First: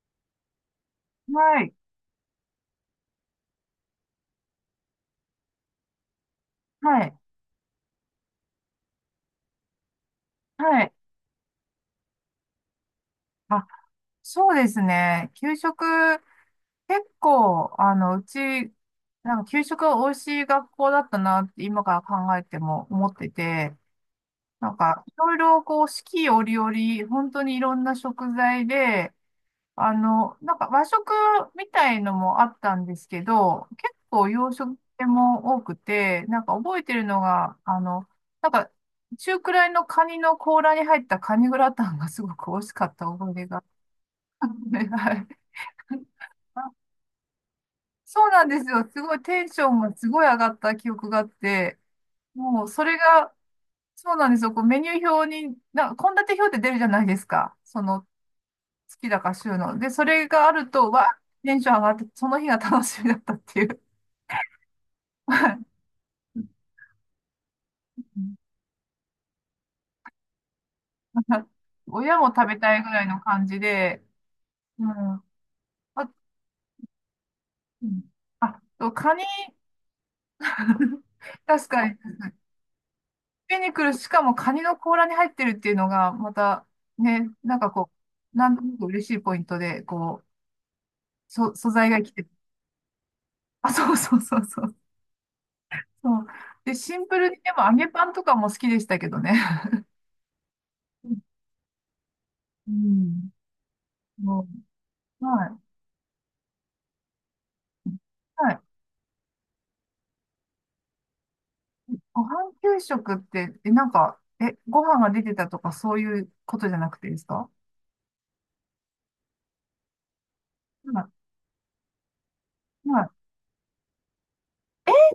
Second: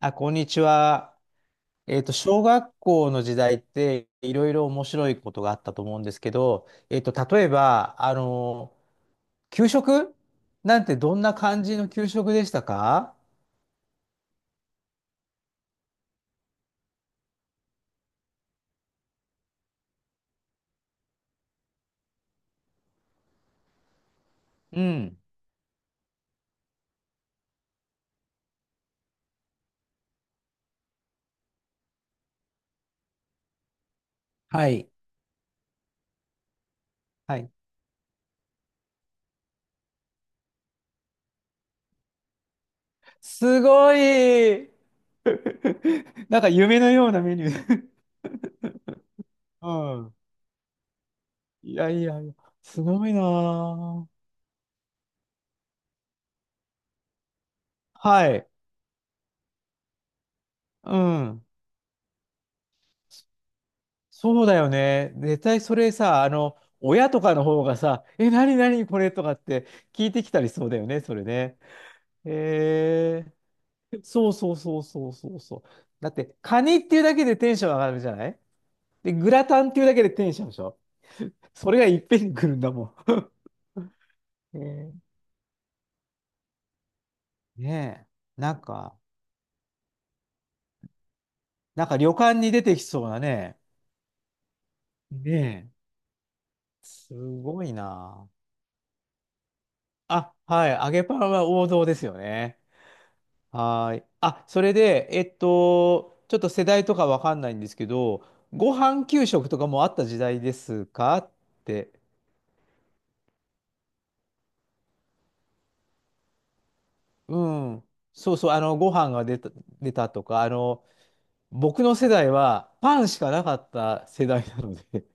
あ、こんにちは。はい、小学校の時代っていろいろ面白いことがあったと思うんですけど、はい、例えば、給食はなんい。てどんな感じの給食でしたか？あ、そうですね。給食、結構、うち、なんか給食が美味しい学校だったなって今から考えても思ってて、なんうか、いん。ろいろこう、四季折々、本当にいろんな食材で、なんか和食みたいのもあったんですけど、結構洋は食い。系も多くて、なんか覚えてるのはい。が、なんか中くらいのカニの甲羅に入ったカニグラタンが すごく美味しかった思い出すが。ご い。 はい。なんか夢のようなメニュー。そうなんですよ。すごいテンショうンがすん。ごい上がった記憶があっいて、やいやいや、もうすそれごいなが、ぁ。そうなんですよ。こうメニュー表に、な、献立表って出るじゃないですか。その好はい。きだから収納。で、それがあると、うわん。テンション上がって、その日が楽しみだったっていう。そうだよね。絶は対い。 それさ、親とかの方がさ、え、なに なにこれとかって聞いてきたり、そうだよね、それね。親も食べたいぐらいのへ感じで、え。そうそうそううん。そうあ、そうそう。だって、カニっていうだけでテンション上うがるん。じゃない。あと、で、カニ、グラタンっていうだけでテンションでしょ。 確それがかに、いっぺんに来るんだもピニクル、しかもカん。へニのえ。甲羅に入ってるっていうのが、また、ね、なんかこねう、え。ななんんとなくか、嬉しいポイントで、こう、そ、素なん材かが生旅きてる。館に出てきそうなね。あ、そうそうそうそう。ねえ。そう。で、シンすプルに、でごも揚いげパンとな。かも好きでしたけどね。あ、はい。揚げパンは王道ですよね。うん。はーい。あ、もそれで、う、はい。ちょっと世代とかわかんないんですけど、はい。ご飯給食とかもあった時代ですかって。ご飯給食って、え、なんか、え、ご飯が出てたとかそういうことじゃなくてですか？うん。そうそう、ご飯が出た、出たとか、は僕の世代はい。パはンい。しかなかった世代なのえ、で。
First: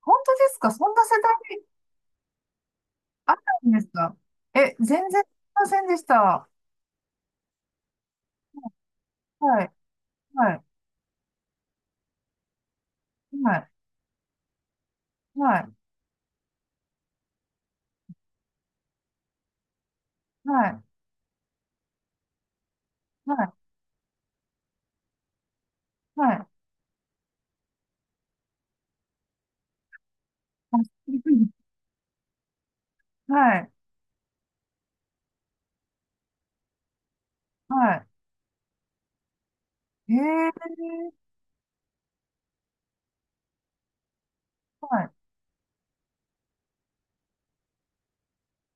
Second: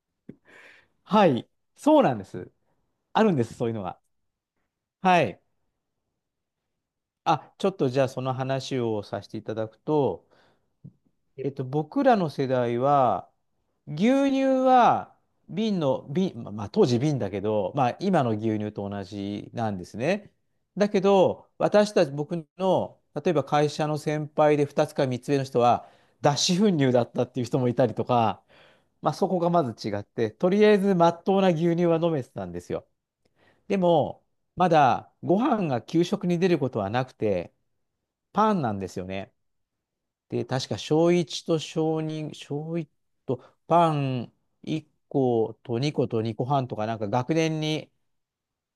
本当ですかそん な世は代い。にそうなんです。あるあっんです、そたうんいうでのすが。か？え、全は然知りい。ませんでした。あ、ちょっとじゃあその話をさせていたはだい。くと、はい。僕らの世代は、はい。牛乳ははい。瓶の、瓶、まあ当時瓶だけど、まあ今の牛乳と同じなんですね。はい。だけど、私たち、僕の、例はえばい。会社の先輩で2つか3つ目の人は、はい。脱脂粉乳だったっていう人もいたりとか、まあそこがまず違って、とり ああ、えず真びっっく当り。な牛乳は飲めてたんですよ。はい。でも、まだご飯が給食に出ることはなくて、はパンなんですよね。い。えで、確か小ー。1と小2、小1とパン1は個と2個と2個半とか、なんか学年に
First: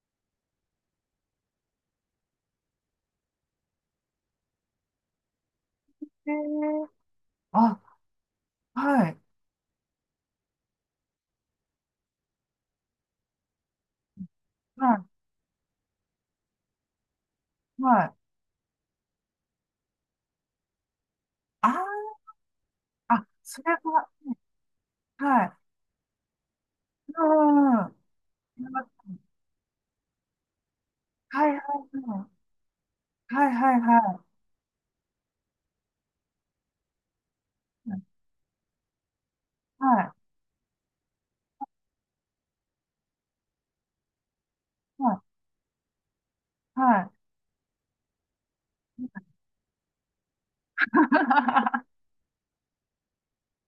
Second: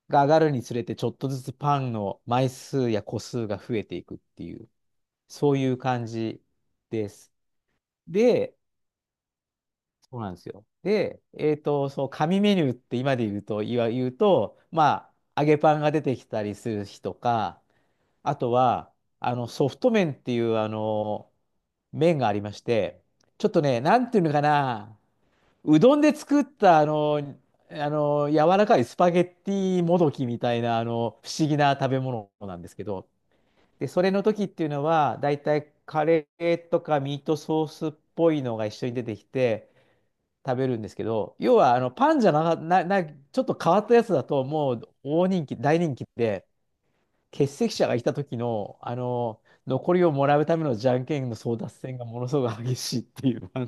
が上がるにつれて、ちょっとずつパンの枚数や個数が増えていくっていう、そういう感い。えじー。です。あ、で、はい。そうなんですよ。で、そう、紙メニューって今で言うと、言うと、はまあ、揚げパンが出てきたりする日とか、い。はい。あとは、ソフト麺っていう、あー、麺がありまして、あ、ちょっそとれね、なは、んていうのかな、はい。うどんで作ったうん。柔らかいスパゲッティもどきみたいな、不は思いは議いな食べは物い。なんですけど、はいはいで、それはい。の時っていうのは、だいたいカレーとかミートソースっぽいのが一緒に出てきてはい食べるんですけど、要はあのパンじゃな、ちょっと変わったやつだと、もうは大人気、大人気で、いはい。欠席者がいた時の、残りをもらうためのじゃんけんの争奪戦 がものすごく激しいっていう、あ、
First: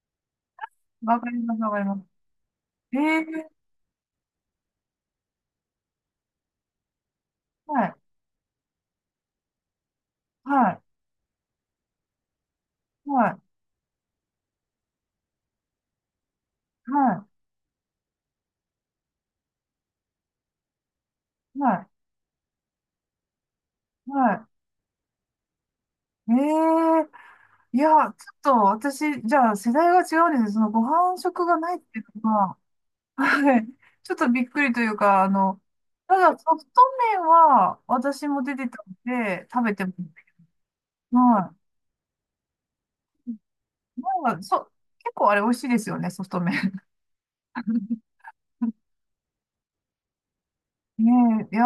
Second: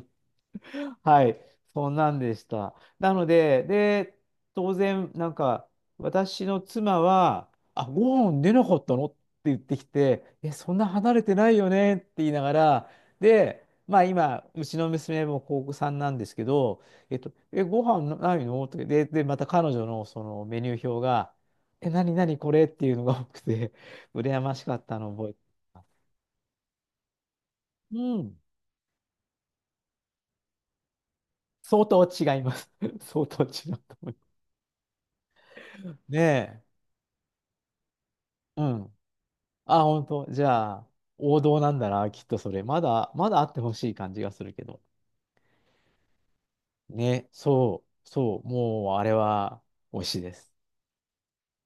わはかりい、ます、わかりそまんす。なんでした。えなのえ。で、で、当然、なんか、私の妻は、はあ、いご飯出なかったのって言ってきて、え、はそんいな離れてないよねって言いながら、はいで、まあ今、うちの娘も高校さんなんですけど、はいえ、ご飯ないのって、で、また彼女のそのメニュー表が、はえ、何何これっていうのが多くて、い 羨はましかったのを覚えてます。い。ええ。いうや、ちょっん、と私、じゃあ世代が違うんです。そのご飯食がないっ相てい当うの違いまは、す。相当はい。違うと思ちょいまっとす。びっくりというか、たねだソえ。フト麺は私も出うてたんん。で、食べあ、ても、本当。じゃあ、王はい。道なんだな、きっとそれ。まだ、まだあってほしい感じまがすあ、るけそ、ど。結構あれ美味しいですよね、ソフト麺。ね、そう、そう、もうあれは美味しいです。ねえ、いや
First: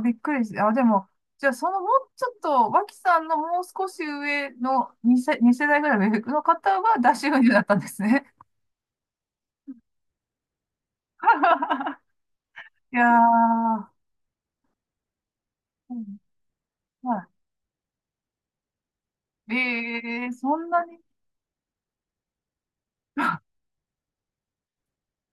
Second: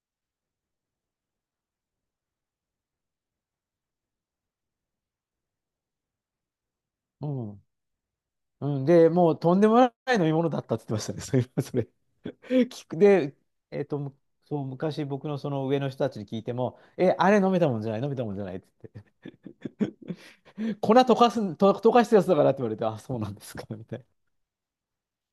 ー、びっくりして。あ、でも、じゃあ、そのもうちょっと、脇さんのもう少し上の2世、二世代ぐらいの上の方は、出うし運輸だん。ったんですね。うん、で、もうとんでもない飲み物だったって言ってましたね、そういえばそれ。聞いく、やで、ー、む、そう、昔僕のその上のう人たちん。に聞いても、え、はあれ飲めたもんじゃない、飲めたもんじゃないってい。えー、そん言って、な粉に。溶かす、と溶かしたやつだからって言われて、あ、そうなんですか、みたいな。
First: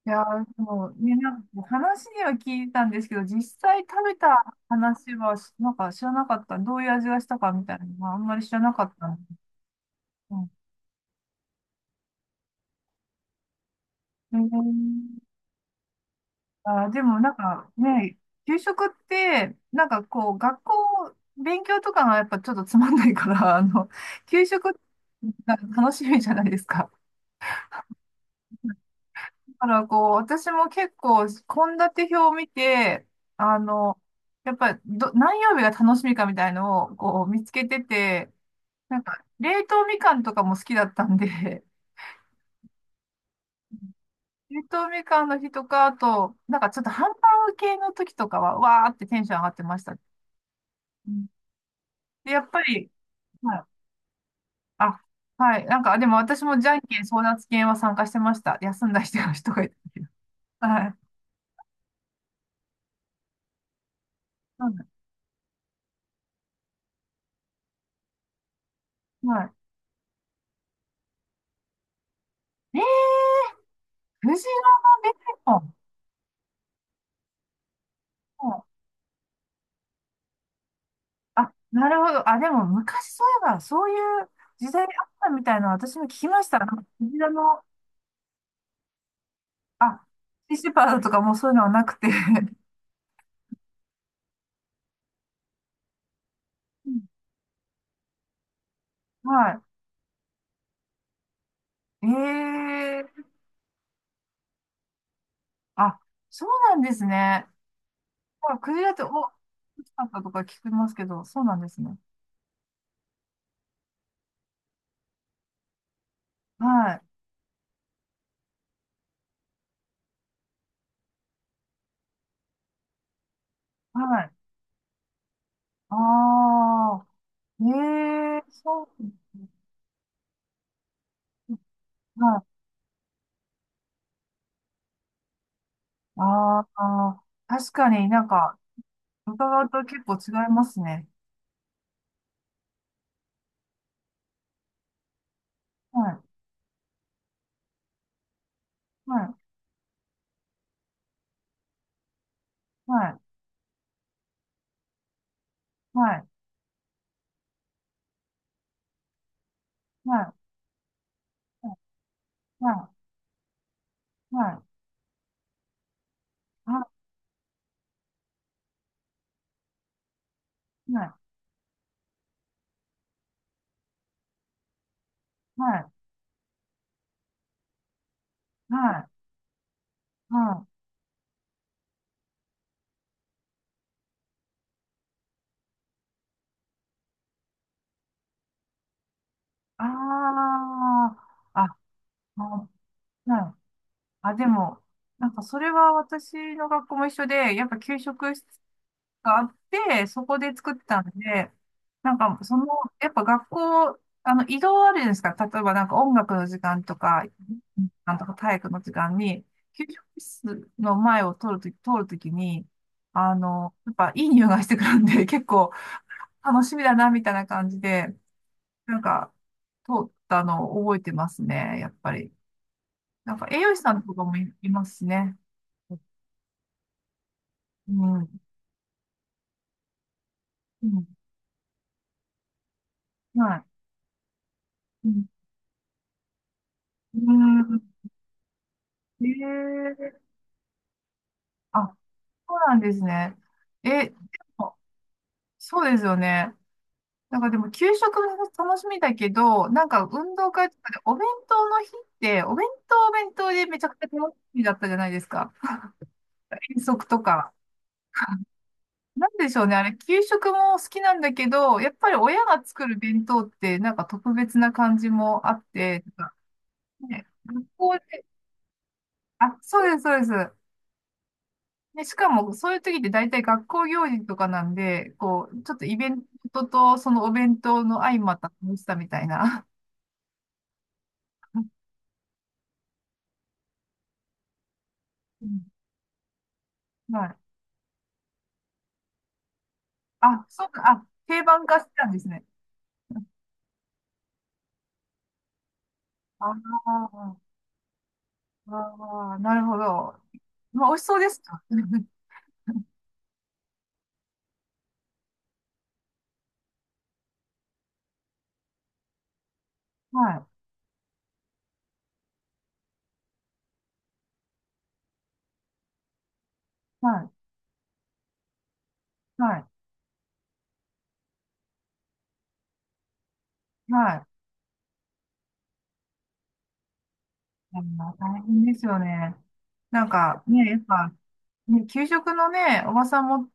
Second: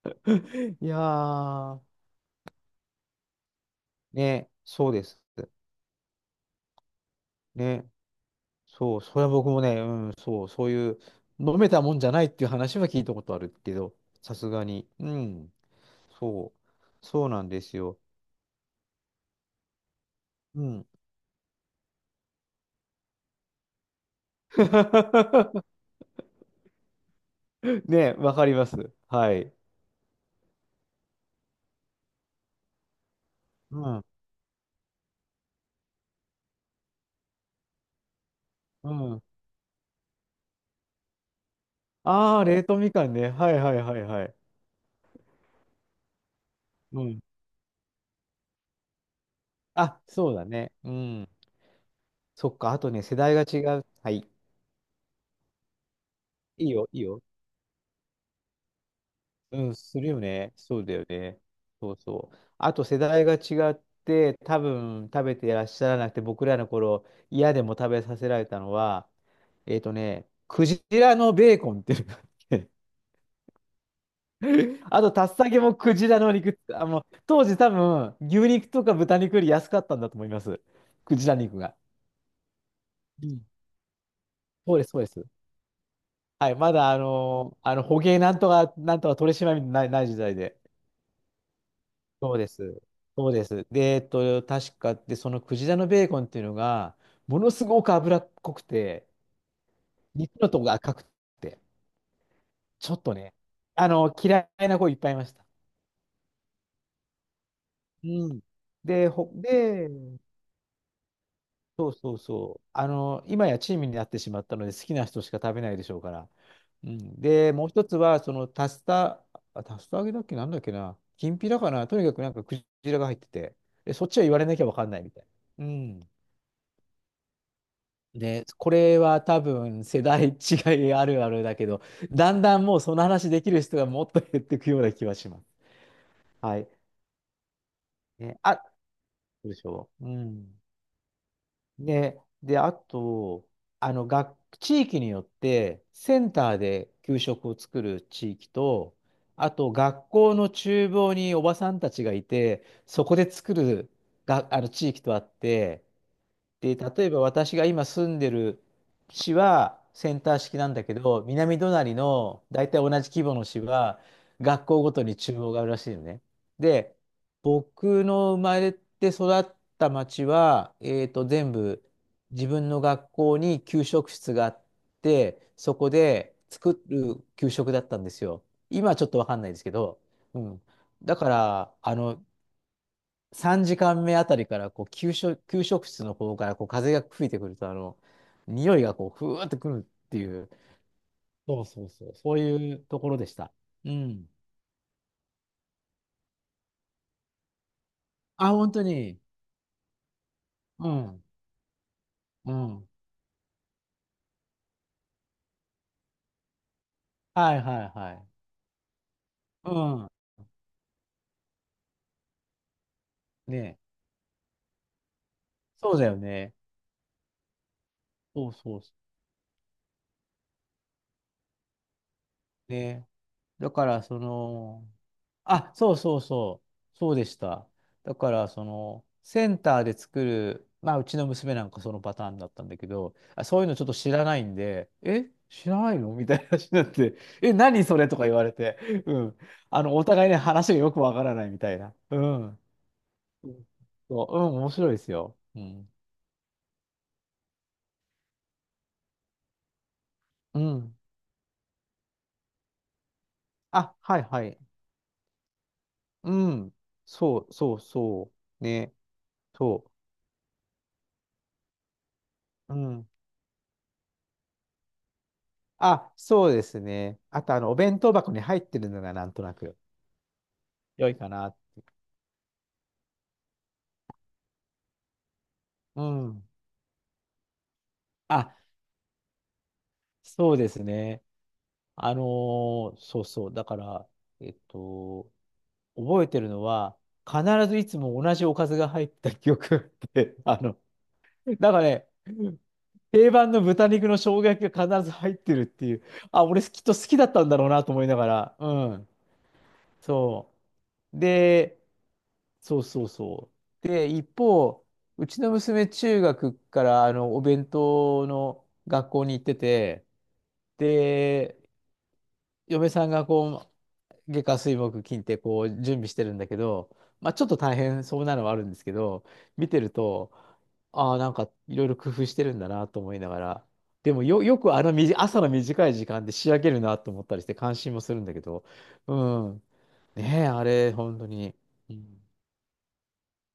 いやー、でいもやね、なんかー、話には聞いたんですけど、実際食べたね、そうで話す。は、なんか知らなかった。どういう味がしたかみたいなね。のは、あんまり知らなかっそう、たそれんはで。僕もね、うん、うそん、う、そういう、飲めたもんじゃないっていう話は聞いたことあるけど、さえすがに。うー。ん、そあー、でう、もそうなんなんでかすよ。ね、給食って、なんかこう、学うん。校、勉強とかがやっぱちょっとつまんないから、給食が 楽しみじゃないですか。ね、わかります。はだい。からこう、私も結構、献立表を見て、あうの、ん、やっぱど、何曜日が楽しみかみたいのをこう見つけてて、うなんか、ん。冷凍みかんとかも好きだったんで、ああ、冷凍みかんね。はいはいはいはい。冷凍みかんの日とか、あと、なんかちょっとうハンバん。ーグ系の時とかは、わーってテンション上がってました。あ、そうだね。ううん。ん。で、やっそっぱか、あり、とね、世代がは違い。う。はい。あ、はい。なんか、でも私もじいいゃんよ、けいいん争よ。奪戦は参加してました。休んだ人が人うがいたん、けすど。るよね。そうはだい。よね。そうそう。あと世代が違って、多うん。分食べていらっしゃらなくて、僕らの頃、嫌でも食べさせられたのは、はクジラのベーコンっていうのがあって、い。えー、藤の あベと、ータッサコケもン。クジラの肉、当時多分、牛うん。肉とか豚肉より安かったんだと思います。クジラあ、肉が。なるほど。あ、でも昔そうういん。えば、そういう時そう代であす、そうでっす。たみたいなの私も聞きましはい、た。なんまかだ藤原の、捕鯨なんとか、なんとか取締まりない、なあ、い時代シーで。シェパードとかもうそういうのはなくて。そうです。そうです。で、確かで、そのクジラのベーコンっていうのうが、ん。ものすごく脂っこくて、は肉のとこが赤くて、い。えちょっとー、ね、嫌いな子いっぱいいました。あ、そうなんですね。うん。まあ、クジラって、で、お、大で、きかったとか聞きますけど、そうなんですそうね。そうそう。あの、今やチームになってしまったので、好きな人しか食べないでしょうから。うはい。ん。で、もう一つは、その、タスタ、あ、タスタ揚げだっけ、なんだっけな、きんぴらかな、とにかくなんかクジラが入ってて、で、そっちははい。言われなきゃわかんないみたいな。うん。ああ、ええね、こそうれではす多ね。分世代違いあるあるだけど、だはんい。だんもうその話できる人がもっと減っていくような気はします。はあい。あ、確かになんね、あ、か、そうで伺しうとょ結う。う構違いん。ますね。ね、で、あと、学、地域によって、はセい、ンターで給食を作る地域と、はい、あと、学校の厨房におばさんたちがいて、はそこい、で作るが、地域とあって、はい、で、例えば私が今住んでる市ははセンい、ター式なんだけど、南隣の大体同はじ規模の市はい、は学い、校ごとに中央があるらしいのね。で、は僕の生まれて育った町は、い、全部自分の学校に給食室があって、はそい、はこい、で作る給食だったんですよ。は今はちい、ょっとわかんないですけど、うん。はい。だから、3時間目あたりからこう給食、給食室の方からこう風が吹いてくると、あの匂いがこうふわーってくるあっていう、あ、あ、そうそうそう、そそうあ、いうところでしはた。い。うん。あ、でも、なんかそれは私の学校も一緒で、やっぱ給食室あ、本当に。があって、そこで作ってうたんん。で、なんか、うその、ん。やっぱ学校、移動あるじゃないですか。例えばなんか音楽の時間とか、はいはいはなんとい。か体育の時間に、う給食ん。室の前を通るときに、ねえ、やっぱいい匂いがしてくるんで、結構そうだよね。楽しみだな、みたいな感じで、そうそうそなんか、通ったのを覚えてますね、やっぱり。う。ねえ、なんか栄だ養士かさんら、とそかもい、いの、ますしね。あ、そうそうそう。そうでした。うだん。うから、その、センターで作る、まあ、うちん。の娘なんかそのパターンだったんだけど、あ、はそうい。いうのちょっと知らないんで、うん。え、知らないのみたいな話になって、うえ、何そん。れとか言われて、うえん。あの、おー、互いね、話がよくわからないみたいな。あ、うそうん。なんですね。うん、え、でそう、うん、面も白いですよ。うそうん。ですよね。なんかでも給食も楽しみだけど、なんか運動う会とかん。でお弁当の日って、お弁当はお弁当でめちゃあ、くちゃはい楽しはい。みだったじゃないですか。うん。遠足とそか。うそうそう。ね。なんでしょうね。あそれ、給食も好きなんだけど、やっぱり親がう。う作るん。弁当ってなんか特別な感じもあって、あ、なんかそうですね。ね、あと、学お校弁当で、箱に入ってるのがなんとなあ、くそうです、そうです。良いかな。で、しかも、そういう時って大体学校行事とかなんで、こう、ちょっとイうベンん。トとそのお弁当の相まったあ、楽しさみたいな。そうですね。あのそうそう。だから、えっと、うん。覚えてるのは、はい。必ずいつも同じおかずが入った記憶があって、あ、そうか、あ、定な番ん化かしてたね、んですね。定番の豚肉の生姜焼きが必ず入ってるっていう、あ、ああ、俺きっと好きだったんだろうなと思いながら、うん。ああ、なるほど。そまあ、美味しそう。うでした。で、そうそうそう。で、一方、うちの娘、中学からお弁当の学校に行ってて、はい、で、嫁さんがこう、月火水木金ってこう準備してるんだけど、はまい、あ、ちょっと大変そうなのはあるんですけど、はい、見てると、ああ、なんかいろいろ工夫してるんだなと思いながら、ではも、い。よくあの、朝の短い時間で仕上げるなと思ったりして、感あ心ものするんだ大けど、変ですようね。ん、なんねかえ、あね、やっれ、ぱ、本当に。ね、う給ん、食のね、おばさん持っ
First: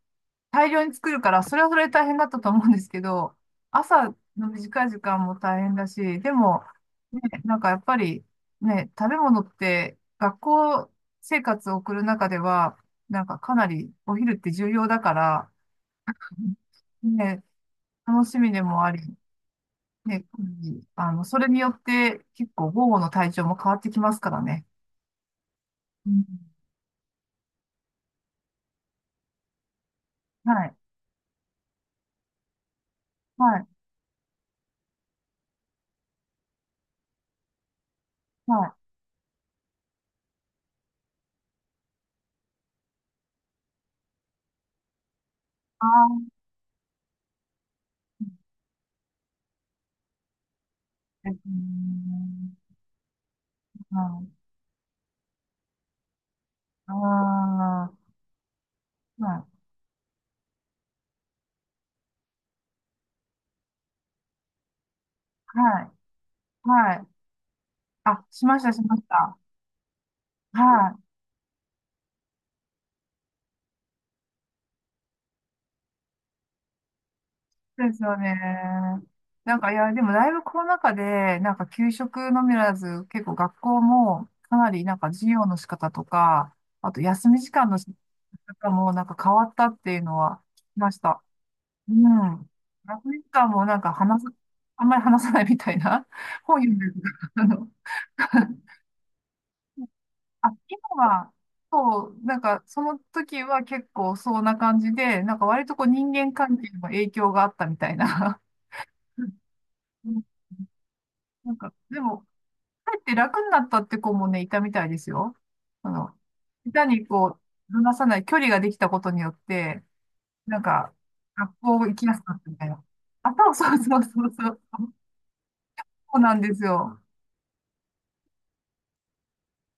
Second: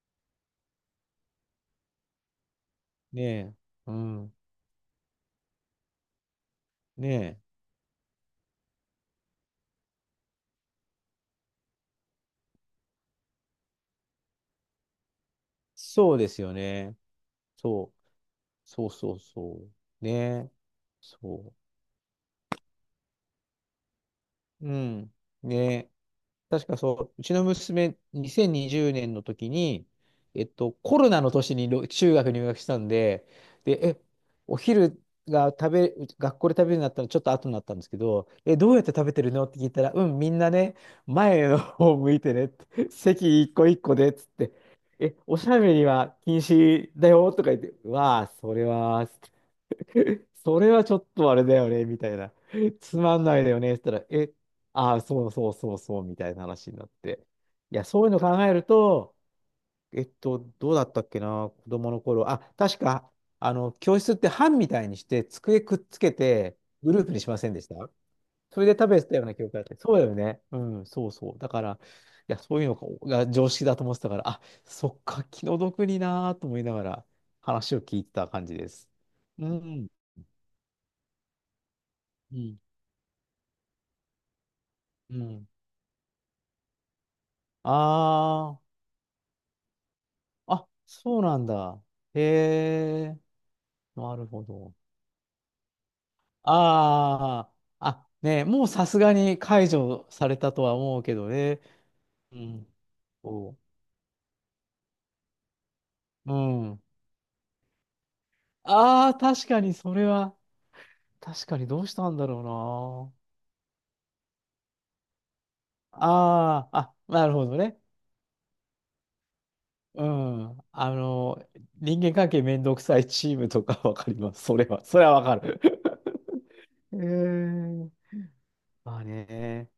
大量に作るから、それはそれで大変だったと思うんですけねど、え、う朝ん、の短い時間も大変だし、でも、ねね、なえ。んかやっぱり、ね、食べ物って学校生活を送る中では、なんかかなりお昼って重要だから、そうですよね。ね、そう。楽しみでもそあうり、そうそう。ね、ね。それそによって結構午後の体調も変わってきますからね。う。うん。ね。うん、確かそう、うちの娘、2020年の時に、はい、コロナの年に、中学入学したんで、はい、で、え、お昼が食べ、学校で食べるようになったのちょっと後になったんですけど、え、はどうい。やって食べてるのって聞いたら、うん、みんなね、前の方向いてねって、席一個一個で、つって、え、おしゃべりあはあ、禁止だよとか言って、わうあ、ん、それは、それはちょっとあれだよね、みたいな。つまんないだよね、って言ったはら、い、え、ああ、そうそうそうそう、みたいな話になって。あいや、そういうの考えると、あ、はい。どうだったっけな、子供の頃。あ、確か、教室って班みたいにして、机くっはい。つけて、グはルーい。プにしませんでした？あ、しまそしれた、でし食まべしてたようなた。記憶があって。そうだよね。うはん、い。そうそう。だから、いや、そういうのが常識だと思ってたから、あ、そっか、気の毒になーと思いながら話をそうで聞すいてよた感じです。ね。うなんか、いん。や、でもだいぶコロナ禍で、なんか給食うのみんならず、結構学校もかなりなんかう授業ん。の仕方とか、あと休み時間の仕あ方もなんか変わったっていうのはあ、あ、聞きましそた。うなんだ。うへん。休え、み時間もなんかな話るす、ほど。あんまり話さないみたいな、本読んでるとか、ああの、あ、あ、ねえ、もうさすがに解除されあ、たとは今思うけどは、ね。そう、うなんか、ん。その時そは結構そんな感じで、なんか割とこう人間う。う関係にもん。影響があったみたいな。ああ、確かにそれうん。は、確なんかにか、どうしでたんも、だろ帰って楽になったって子もね、いたみたいですよ。あうな。の、ああ、下手あ、になるこほどう、ね。離さない距離ができたことによって、うなん。んあか、の、学校行人き間やすく関なっ係たみめんたいどくな。さいチあ、ームそうとそうかわそうかりそまうす。そそう、れは、それはわかる。そうなんですへよ。え。まあね。